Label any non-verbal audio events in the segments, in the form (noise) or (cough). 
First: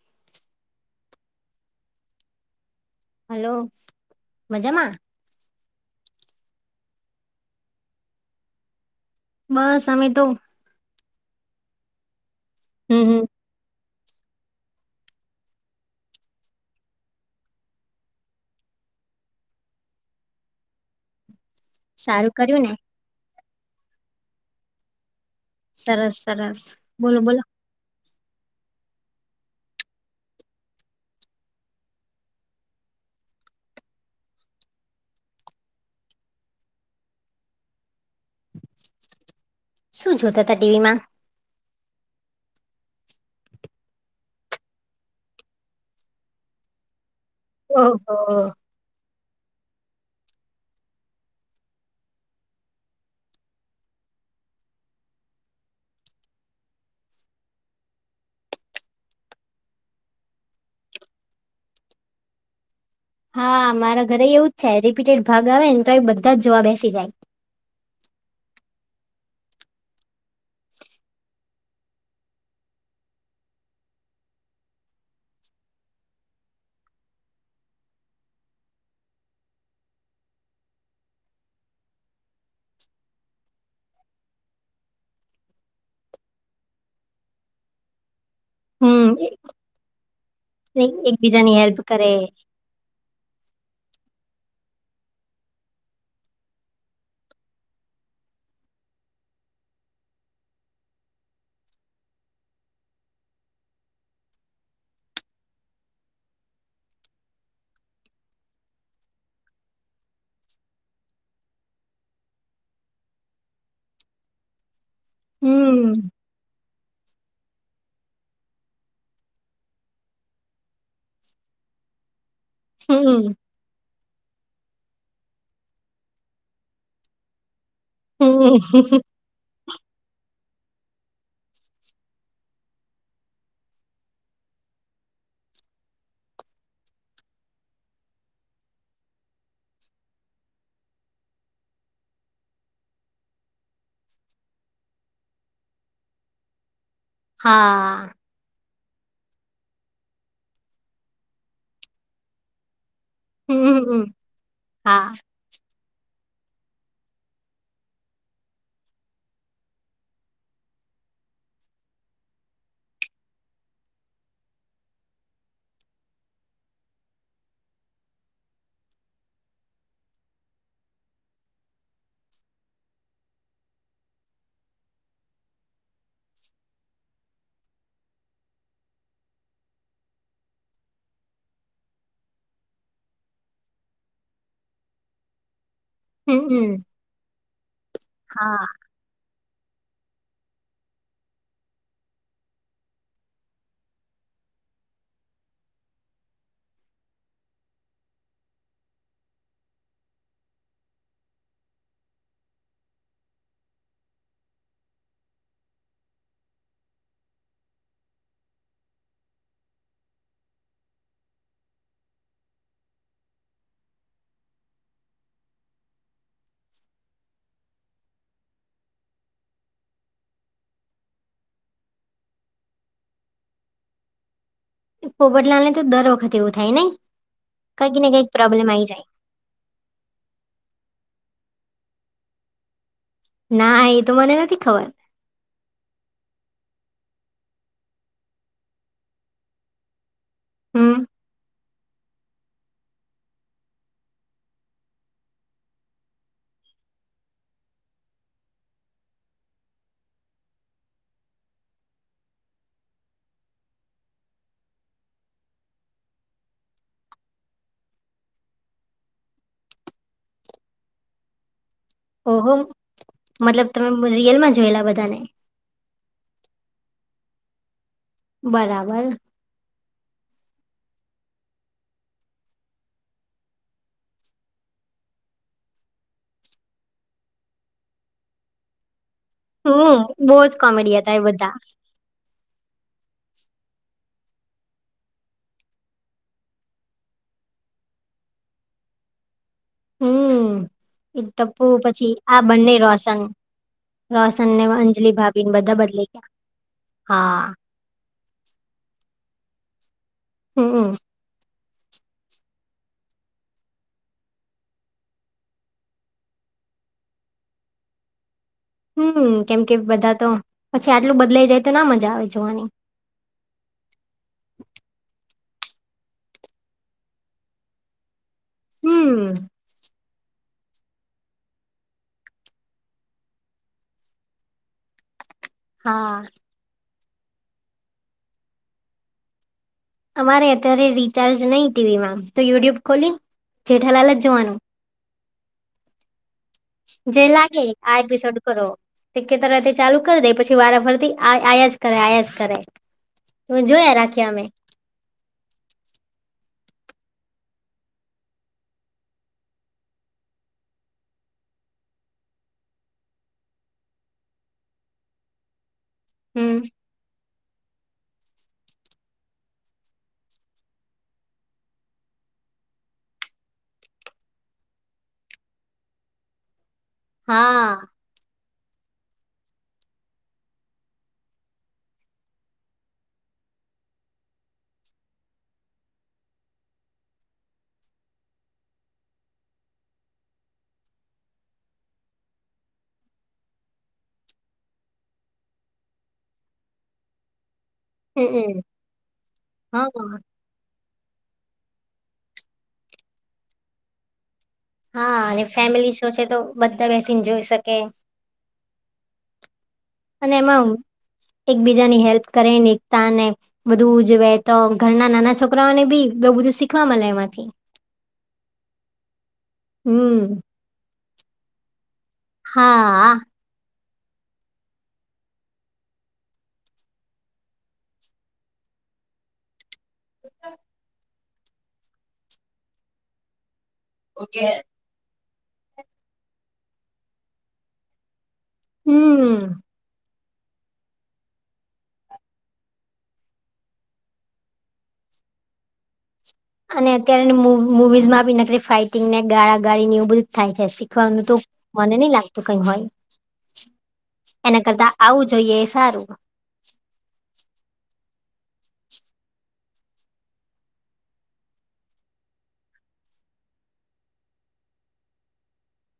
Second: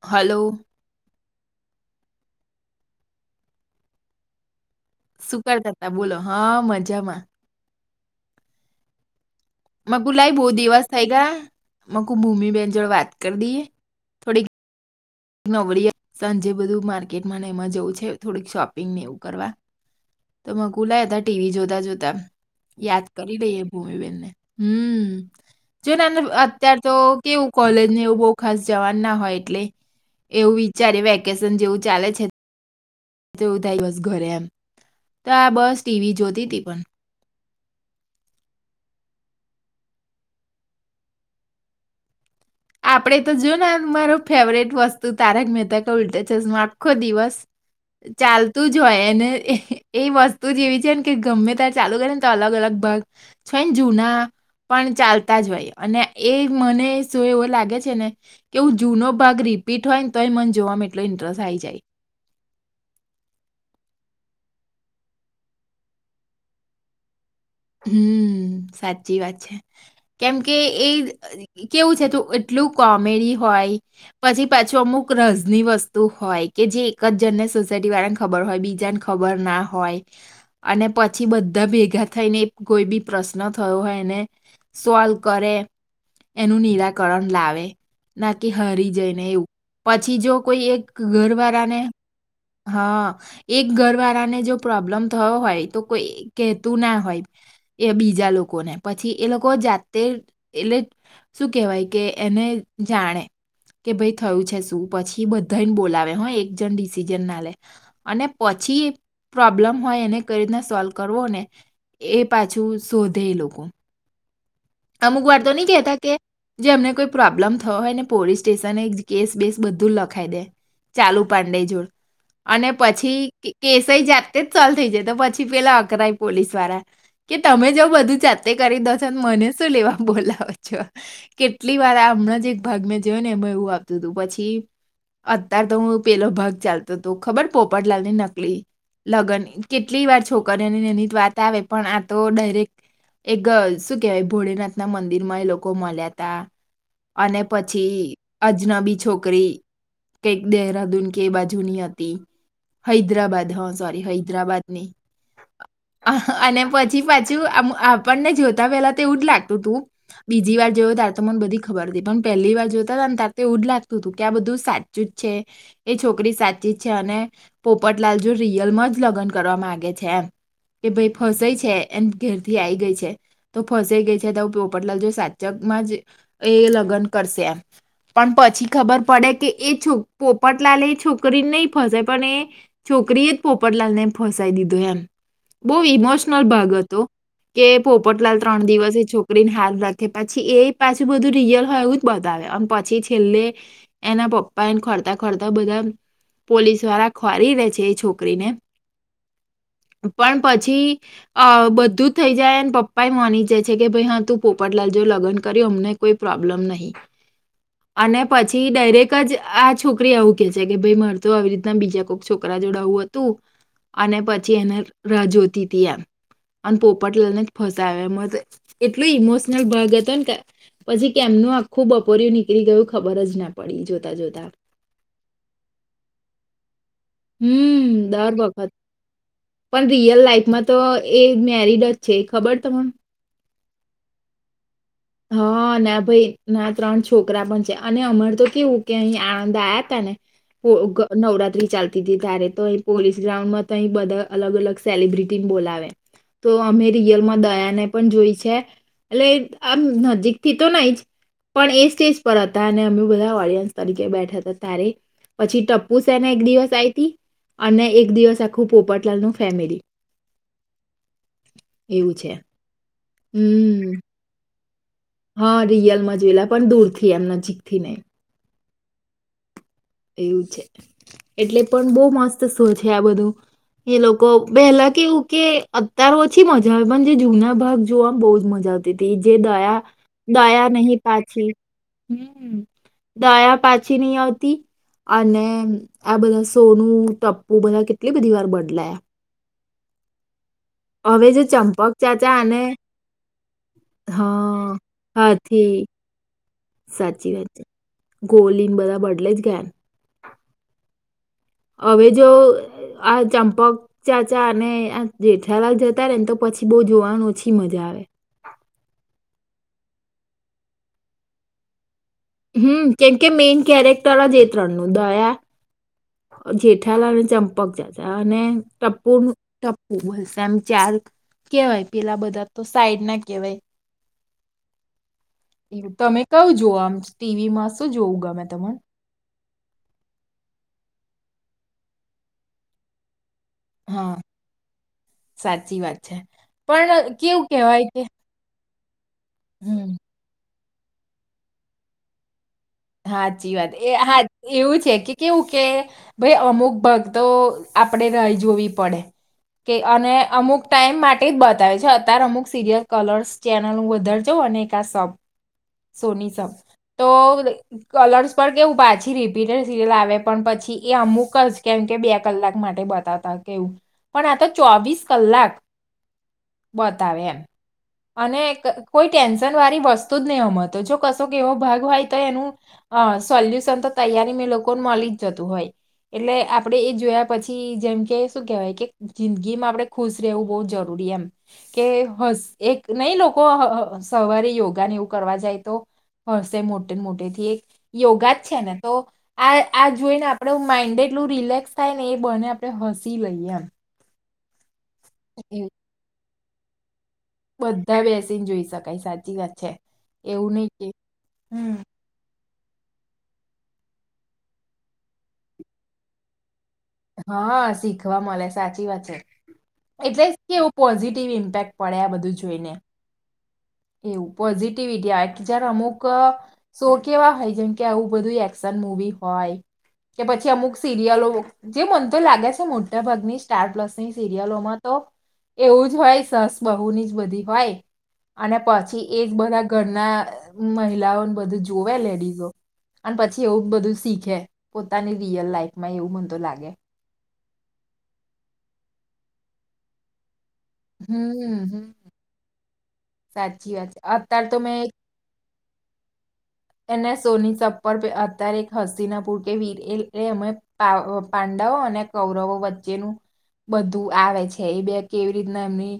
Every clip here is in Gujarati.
હલો હલો મજામાં સુકારતા હતા બોલો હા મજામાં બસ અમે મકુ તો લાઈ બહુ દિવસ થઈ ગયા મકુ ભૂમિ બેેનજડ હમ વાત હમ કરી દઈએ નબળી સાંજે બધું માર્કેટમાં એમાં જેવું છે થોડીક શોપિંગ ને એવું કરવા તો મ ગુલા ટીવી જોતા જોતા સારું કર્યું ને યાદ કરી દઈએ ભૂમિબેનને હમ જો સરસ નાને સરસ અત્યાર તો બોલો બોલો કેવું કોલેજ ને એવું બહુ ખાસ જવાનું ના હોય એટલે એવું વિચારે વેકેશન જેવું ચાલે છે. આ બસ ઘરે એમ તો આ બસ ટીવી જોતી હતીી પણ શું જોતા હતા ટીવી માં આપડે તો જોય ને મારો ફેવરેટ વસ્તુ તારક મહેતા કે ઉલટેા ચશો આખો દિવસ ઓહો ચાલતું જ જોય ને એ વસ્તુ જ એવી છે ને કે ગમે ત્યારે ચાલુ કરે ને તો અલગ અલગ ભાગ છય ને જૂના પણ ચાલતા જ હોય અને એ મને શું એ હોય લાગે છે ને કે હું જૂનો ભાગ રીપીટ હોય ને તો એ મન જોવામાં એટલો ઇન્ટરેસ્ટ આઈ જાય હા મારા ઘરે એવું જ છે રિપિટેડ ભાગ આવે ને તો એ બધા જ જોવા બેસી જાય હમ સાચી વાત છે કેમ કે એ કેવું છે તું એટલું કોમેડી હોય પછી પાછું અમુક રસની વસ્તુ હોય કે જે એક જ જણને સોસાયટી વાળા બર હોય બીજાને ખબર ના હોય અને પછી બધા ભેગા થઈને કોઈ બી પ્રશ્ન થયો હોય એને સોલ્વ કરે એનું નિરાકરણ લાવે નાકી હારી હમ જાય ને એવું પછી જો કોઈ એક ઘર એકબીજાની હેલ્પ વાળાને કરે હા એક ઘર વાળાને જો પ્રોબ્લેમ થયો હોય તો કોઈ કહેતું ના હોય એ બીજા લોકો ને પછી એ લોકો જાતે એટલે શું કહેવાય કે એને જાણે કે ભાઈ થયું છે શું પછી બધાને બોલાવે હ એક જણ ડિસિજન ના લે અને પછી પ્રોબ્લેમ હોય એને કઈ રીતના સોલ્વ કરવો ને એ પાછું શોધે એ લોકો અમુક વાર તો નઈ કેતા હમ કે જે એમને કોઈ પ્રોબ્લમ થયો હોય ને પોલીસ સ્ટેશન કેસ બેસ બધું લખાઈ દે ચાલુ પાંડે જોોડ અને પછી હમ કેસય જાતે જ સોલ્વ થઈ જાય તો પછી પેલા અકરાય પોલીસ વાળા કે તમે જો બધું જાતે કરી દો હમ છો મને શું લેવા બોલા અચ્છા કેટલી વાર હમણાં જ એક ભાગ મેં જોયો ને એમાં એવું આપતું હતું પછી અત્યાર તો હું પેલો ભાગ ચાલતો હતો ખબર પોપટલાલ ની નકલી લગ્ન કેટલી વાર છોકરીઓની એની વાત આવે પણ આ તો ડાયરેક્ટ એક શું કેહેવાય ભોલેનાથ ના મંદિર માં એ લોકો મળ્યા ત અને પછી હા આજના બી છોકરી કઈક દહરાદૂન કે એ બાજુની હતી હૈદરાબાદ હા સોરી હમ હૈદરાબાદની હા અહ, અને પછી પાછું આપણને જોતા પેલા તે એવું જ લાગતું તું બીજી વાર જોયો તારે તો મને બધી ખબર હતી પણ પહેલી વાર જોતા ત ને તાર તો એવું જ લાગતું હતું કે આ બધું સાચ જુત છે એ છોકરી સાચી જ છે અને પોપટલાલ જો રિયલમાં જ લગ્ન કરવા માગે છે એમ કે ભાઈ ફસાય છે એમ ઘેરથી આઈ ગઈ છે તો ફસે ગઈ છે તો પોપટલાલ જો સાચકમાં જ એ લગ્ન કરશે એમ પણ પછી ખબર પડે કે એ છો પોપટલાલે એ છોકરી નહી ફસે પણ એ છોકરીએ જ પોપટલાલ ને ફસાઈ દીધો એમ બહુ હમ ઈમોશનલ ભાગ હમ હતો કે પોપટલાલ ત્રણ હા દિવસ છો સ્કન હાર લખે પછી એ પાછું બધું રિયલ હોય એવું જ બતાવે પછી છેલ્લે એના પપ્પા એને ખોરતા ખોરતા બધા પોલીસ વાળા ખોરી દે છે એ છોકરીને પણ પછી અ બધું જ થઈ જાયને પપ્પા એ માની જે છે કે ભાઈ હા તું પોપટલાલ જો લગન્યું અમને કોઈ પ્રોબ્લમ નહી અને પછી ડાયરેક્ટ જ આ છોકરી એવું કે છે કે ભાઈ મારે તો આવી રીતના બીજા કોઈક છોકરા જોડાવુંત તું અને પછી એને રોતી તય અને પોપટ લને ફસાવે એ એટલું ઇમોશનલ ભળગ હતો પછી કેમનું આખું બપોરું નીકળી ગયું ખબર જ ના પડી જોતા જોતા પોવટલા ને તો દર વખત એવું થાય નને હમ કઈક ને કંઈક દર પ્રોબ્લેમ વખત આવી જાય પણ રિયલ લાાઈફમાં તો એ મેરિડ જ છે ખબર તને ના એ તો મને નથી ખબર હા ના ભાઈ ના ત્રણ છોકરા પણ છે અને અમાર તો કેવું કે અહીં આણંદ આવ્યા હતા ને હમ નવરાત્રી ચાલતા ત્યારે તો અહી પોલીસ ગ્રાઉન્ડ માં તો અહી બધા અલગ અલ સેલિબ્રિટી બોલાવે તો અમે રિયલમાં દયાને પણ જોઈ છે એટલે આમ નજીકથી તો નહી જ પણ એ સ્ટેજ પર હતા અને અમે બધા ઓડિયન્સ તરીકે બેઠા હતા તારે પછી ટપ્પુ સેને એક દિવસ આતી અને એક દિવસ આખું પોપટલાલ નું ફેમિલી (inaudible) એવું છે ઓહો મતલબ હમ તમે રિયલમાં જોયેલા બધાને હા રિયલમાં જોવેલા પણ દૂર થી એમ નજીક થી ને બરાબર એવું છે એટલે પણ બહુ મસ્ત શો છે આ બધું એ લોકો પહેલા કેવું કે અતાર ઓછી મજા આવે પણ જે જુના ભાગ જોવા બહુ જ મજા આવે જે દયા હમ બહુ જ દયા કોમેડી નહીિ હતા એ પાછી બધા હમ દયા પાછી નહી આવતી અને આ બધા સોનું ટપ્પુ બધા કેટલી બધી વાર બદલાયા હમ એ હવે જે ટપ્પુ ચંપક પછી ચાચા આ અને બંને રોશન રોશન ને હા અંજલલી ભાભીને બધા હાથી બદલા ગયા હા ગોલીંગ બધા બડલે જ ઘયાન હમ હ હવે જો આ ચંપક ચા ચા અને આ જેઠાલાલ જતા રે ને તો પછી બહુ જોવાનું ઓછી મજા આવે હમ કેમ કે બધા તો પછી આટલું બદલાઈ જાય તો ના મજા આવે જોવાની હમ કેમ કે મેઈઇન કેરેક્ટર જ ત્રણનુંું દયા જેઠાલા અને ચંપક જાજા અને ટપુર હમ ટપ્પુ ભલશે આમ ચાર કેવાય પેલા બધા તો સાઈડ ના કહેવાય એવું હા તમે કયો જોવ આમ ટીવીમાં શું જોવું ગમે તને અમારે અત્યારે રીચાર્જ નહી ટીવી મ તો યુટ્યુબ ખોલી જેઠાલાલ હા જ જોવાનું સાચી વાત છે પણ કેવું કેવાય કે ડ કરો કે તર તે હમ ચાલુ કરી દે પછી વારા ફરતી આયા જ કરે આયા જ કરે સાચી તો વાત એ જોયા હા રાખીએ અમે એવું છે કે કેવું કે ભાઈ અમુક ભક્તો આપડે નહી જોવી પડે કે અને અમુક ટાઈમ માટે જ બતાવે છે અતાર અમુક સિરિયલ કલર્સ ચેનલ હું વધારજઉ અને એક આ સબ સોની સબ હમ તો કલર્સ પર કેવું પાછી રિપીટેડ સિરિયલ આવે પણ પછી એ અમુક જ કેમ કે બે કલાક માટે બતાવ કેવું પણ આ ચોવીસ કલાક બ હા કો ટેન્ન વાળ વસ્તુ નહીંમ તો જો કશો કેવો ભાગ હોય તો એનું અ સોલ્યુશન તો તૈયારી મે લોકોને મળી જ જતું હોય એટલે આપડે એ જોયા પછી જેમ કે શું કેહેવાય કે જિંદગીમાં આપણે ખુશ રહેવું બહુ જરૂરી એમ કે હસ એક નહી લોકો હ સવારે યોગાને એવું કરવા જાય તો હશે મોટે મોટે થી એક યોગા જ છે હમ ને તો આ હા આ જોઈને આપણેું માઇન્ડ એટલું રિલેક્સ થાય ને એ બને આપણે હસી લઈએ એમ હા અને એવું. ફેમિલી શો છે તો બધા બેસીને જોઈ શકે બધા બેસીને જોઈ શકાય સાચી વાત છે અને એવું એમાં નહીં કે હમ એકબીજાની હેલ્પ કરેને ને બધુંજવે તો ઘરના નાના છોકરાઓને બી બ બધુંીખ હા શીખવા મળે સાચી વાત છે એટલે હમ કે એવું પોઝિટિવ ઇમ્પેક્ટ પડે આ બધું જોઈને હા એવું પોઝિટિવિટી આ કે જયારે અમુક શો કેવા હોય જગ્યા કે આવું બધું એક્શન મુવી હોય કે પછી અમુક સિરિયલો જે મન તો લાગે છે મોટાભાગની સ્ટાર પ્લસ સીરિયલોમાં તો એવું જ હોય સરસ બહુની જ બધી હોય અને પછી એજ હમ બધા ઘરના મહિલાઓને બધું જોવે લેડીઝો અને પછી એવું બધું શીખે પોતાની રીયલ લાઈફ માં એવું મન તો લાગે અને અત્ય્યારે ન મુ મુ મુવીઝ માં બી નકરી ફાાઈટિંગ ને ગાળા ગાળ નેવું બધું જ થાય શે ફ હમ નુ તો હમ મને નહી લાગતું કઈ હોય સાચી વાત છે અત્યારે તો એના મેં એક કરતા આવું જોઈએ એ સારું એને સોની ચપ્પર અત્યારે એક હસ્તીના પુર કે વીર એ અમે પાંડવો અને કૌરવો વચ્ચેનું બધું આવે છે એ બે કેવી રીતના એમની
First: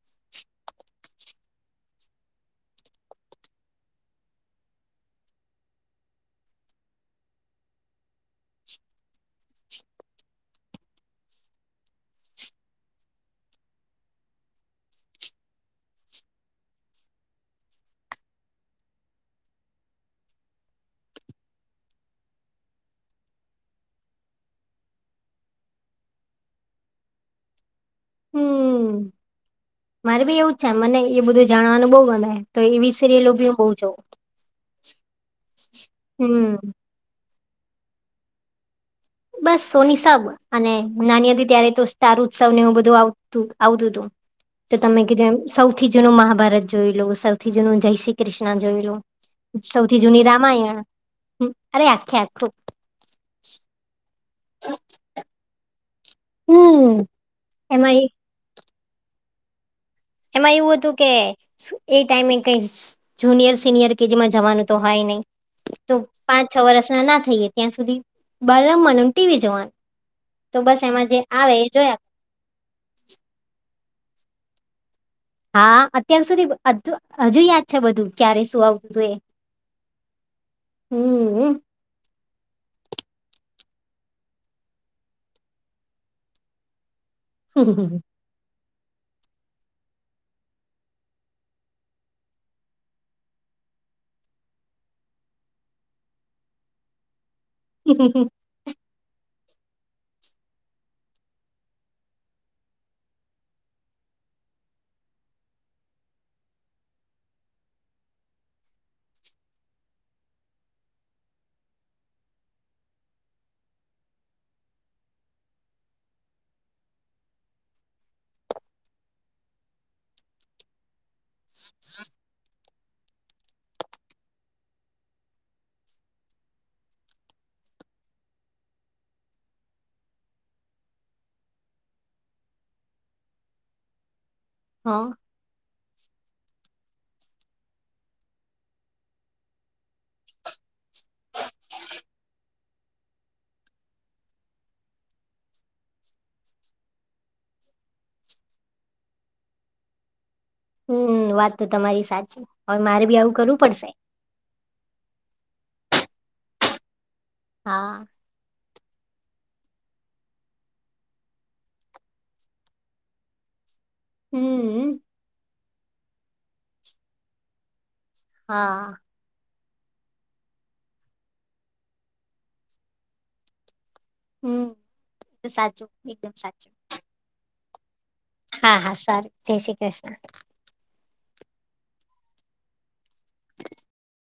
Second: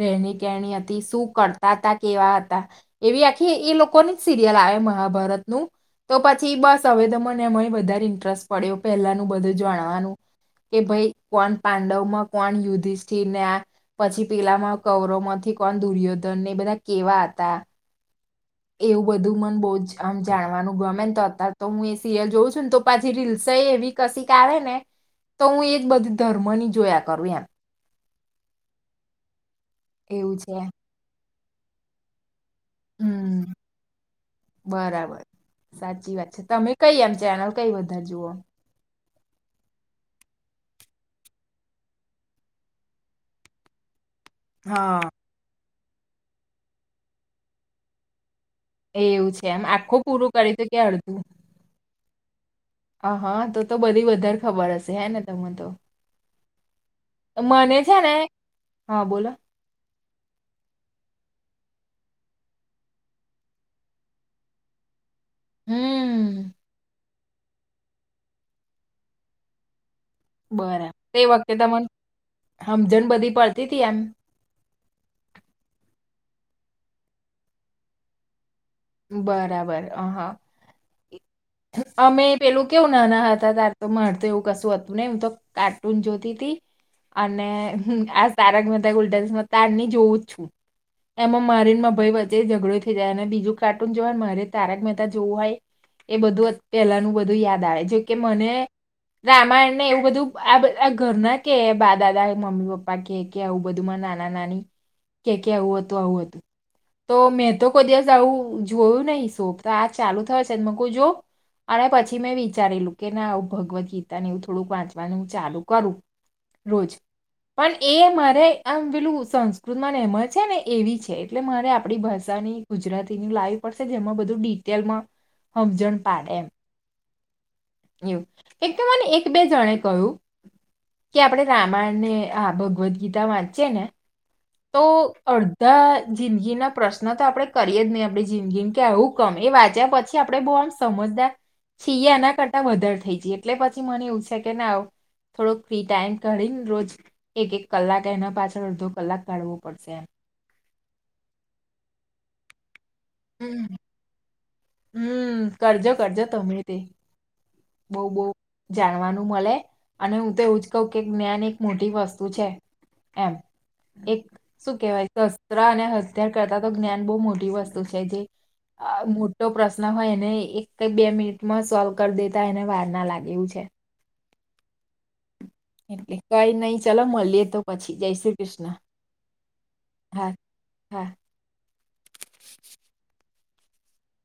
રહેણી કેણી હતી શું કરતા હતા કેવા હતા એવી આખી એ લોકોની જ સિરિયલ આવે મહાભારતનું તો પછી બસ હવે તો મને એમાં વધારે ઇન્ટરેસ્ટ પડ્યો પહેલાનું બધું જાણવાનું કે ભાઈ કોણ પાંડવ માં કોણ યુધિષ્ઠિ ને આ પછી પેલામાં કવરો માંથી કોણ દુર્યોધન ને બધા કેવા હતા એવું બધું મને બહુ જ આમ જાણવાનું ગમે ને તો અત્યારે તો હું એ સિરિયલ જોઉં છું ને તો પાછી રીલ્સય એવી કશ ક આવે ને તો હું એ બધું ધર્મ ની જોયા કરું એમ હમ્મ મારે બી એવું છે મને એ બધું જાણવાનું બહુ ગમે તો એવી સિરિયલો બી હમ હું બઉ જોઉં બરાબર સાચી વાત છે હમ્મ તમે કઈ એમ ચેનલ કઈ વધા જુઓ બસ સોની સબ અને નાની હતી ત્યારે તો સ્ટાર ઉત્સવને હું બધું આવતું આવતું હતું તો તમે હા કીધું એમ સૌથી જૂનું મહાભારત જોઈ લો સૌથી જૂનું જય શ્રી ક્રષ્ણ જોયલૂ એવું છે એમ આખું સૌથી જૂની પૂરું કરી તો કે રામાયણ અરે આખે આખું હ હા તો તો બધી વધારે ખબર હશે હે ને તમે તો હમ મને છે એમાં એ ને હા બોલો એમાં એવું હતું કે એ ટાઈમે કઈ જુનિયર સિનિયર કેજી માં જવાનું તો હોય નહી તો પાંચ હમ છ વરષ ના ના થઈ ત્યાં સુધી બ રમમનુંમ ટીવી જોવાનું તો બસ એમાં જે આવે એ જોયા હમજણ બધી પડતી તી એમ હા અત્યાર સુધી હજુ યાદ છે બધું ક્યારે શું આવતું બરાબર અ હ. હમ્મ અમે પેલું કેવું નાના હતા તારે તો મળતો એવું કશું હતું ને હું તો કાર્ટૂન જોતી હતી અને હમ્મ આસ તારક મેહતા કા ઉલટા ચશ્મ તાર ની જોઉં છ એમાં મારીને માર ભય વચે ઝડો થઈ જાય અને બીજું કાર્ટૂન જોવા મારે તારક મહેતા જોવું હોય એ બધું પહેલાનું બધું યાદ આવે જોકે મને રામાયણ ને એવું બધું આ ઘરના કે દાદા મમ્મી પપ્પા કે કે આવું બધુંમાં નાના નાની કે કે આવું હતું આવું હતું. તો મેં તો કોઈ દિવસ આવું જોયું નહીં શો તો આ ચાલુ થયો છે મક જોવ અને પછી મેં વિચારેલું કે ના આવ ભગવદ્ ગીતાને એવું થોડુંક વાંચવાનું હું ચાલુ કરું. રોજ પણ એ મારે આમ પેલું સંસ્કૃતમાં ને એમ છે ને એવી છે. એટલે મારે આપણી ભાષાની ગુજરાતીની લાઈવ પડશે જેમાં બધું ડિટેલમાં હમજન પાડે એમ એવું એક તો મને એક બે જણે કહ્યું કે આપણેે રામાયણ ને હ ભગવદ્ ગીતા વાંચીએ ને તો હા અડધા જિંદગીના પ્રશ્ન તો આપડણે કરીએ જ નહી આપણી જિંદગીને કે આવું કમ એ વાંચ્યા પછી આપડે બહુ આમ સમજદાર છીએ એના કરતા વધાર થઈ જઈએ એટલે પછી મને એવું છે કે ના અવ થોડોક ફ્રી ટાઈમ કાઢી ન રોજ એક એક કલાક એના પાછળ અડધો કલાક કાઢવો પડશે એમ. હમ વાત તો તમારી સાચી હવે મારે બી આવું કરવું હમ પડશે હમ કરજો કરજો તમે તે હા બોવ બોવ જાણવાનું મલે અને હું તો એવું જ કવ કે જ્ઞાન એક મોટી વસ્તુ છે. એમ. એક શું હમ કેહવાય શસ્ત્ર અને હત્યાર કરતા તો જ્ઞાન બોવ મોટી વસ્તુ છે જે હા. અ મોટો પ્રશ્ન હોય એને એક કે બે મિનિટમાં સોલ્વ કરી દેતા એને વારના લાગે એવું છે. હમ. સાચું એટલે એકદમ કઈ નય સાચું ચલો મલીએ તો પછી જય શ્રી કૃષ્ણ હા હા સારું જય શ્રી કૃષ્ણ. હા હા.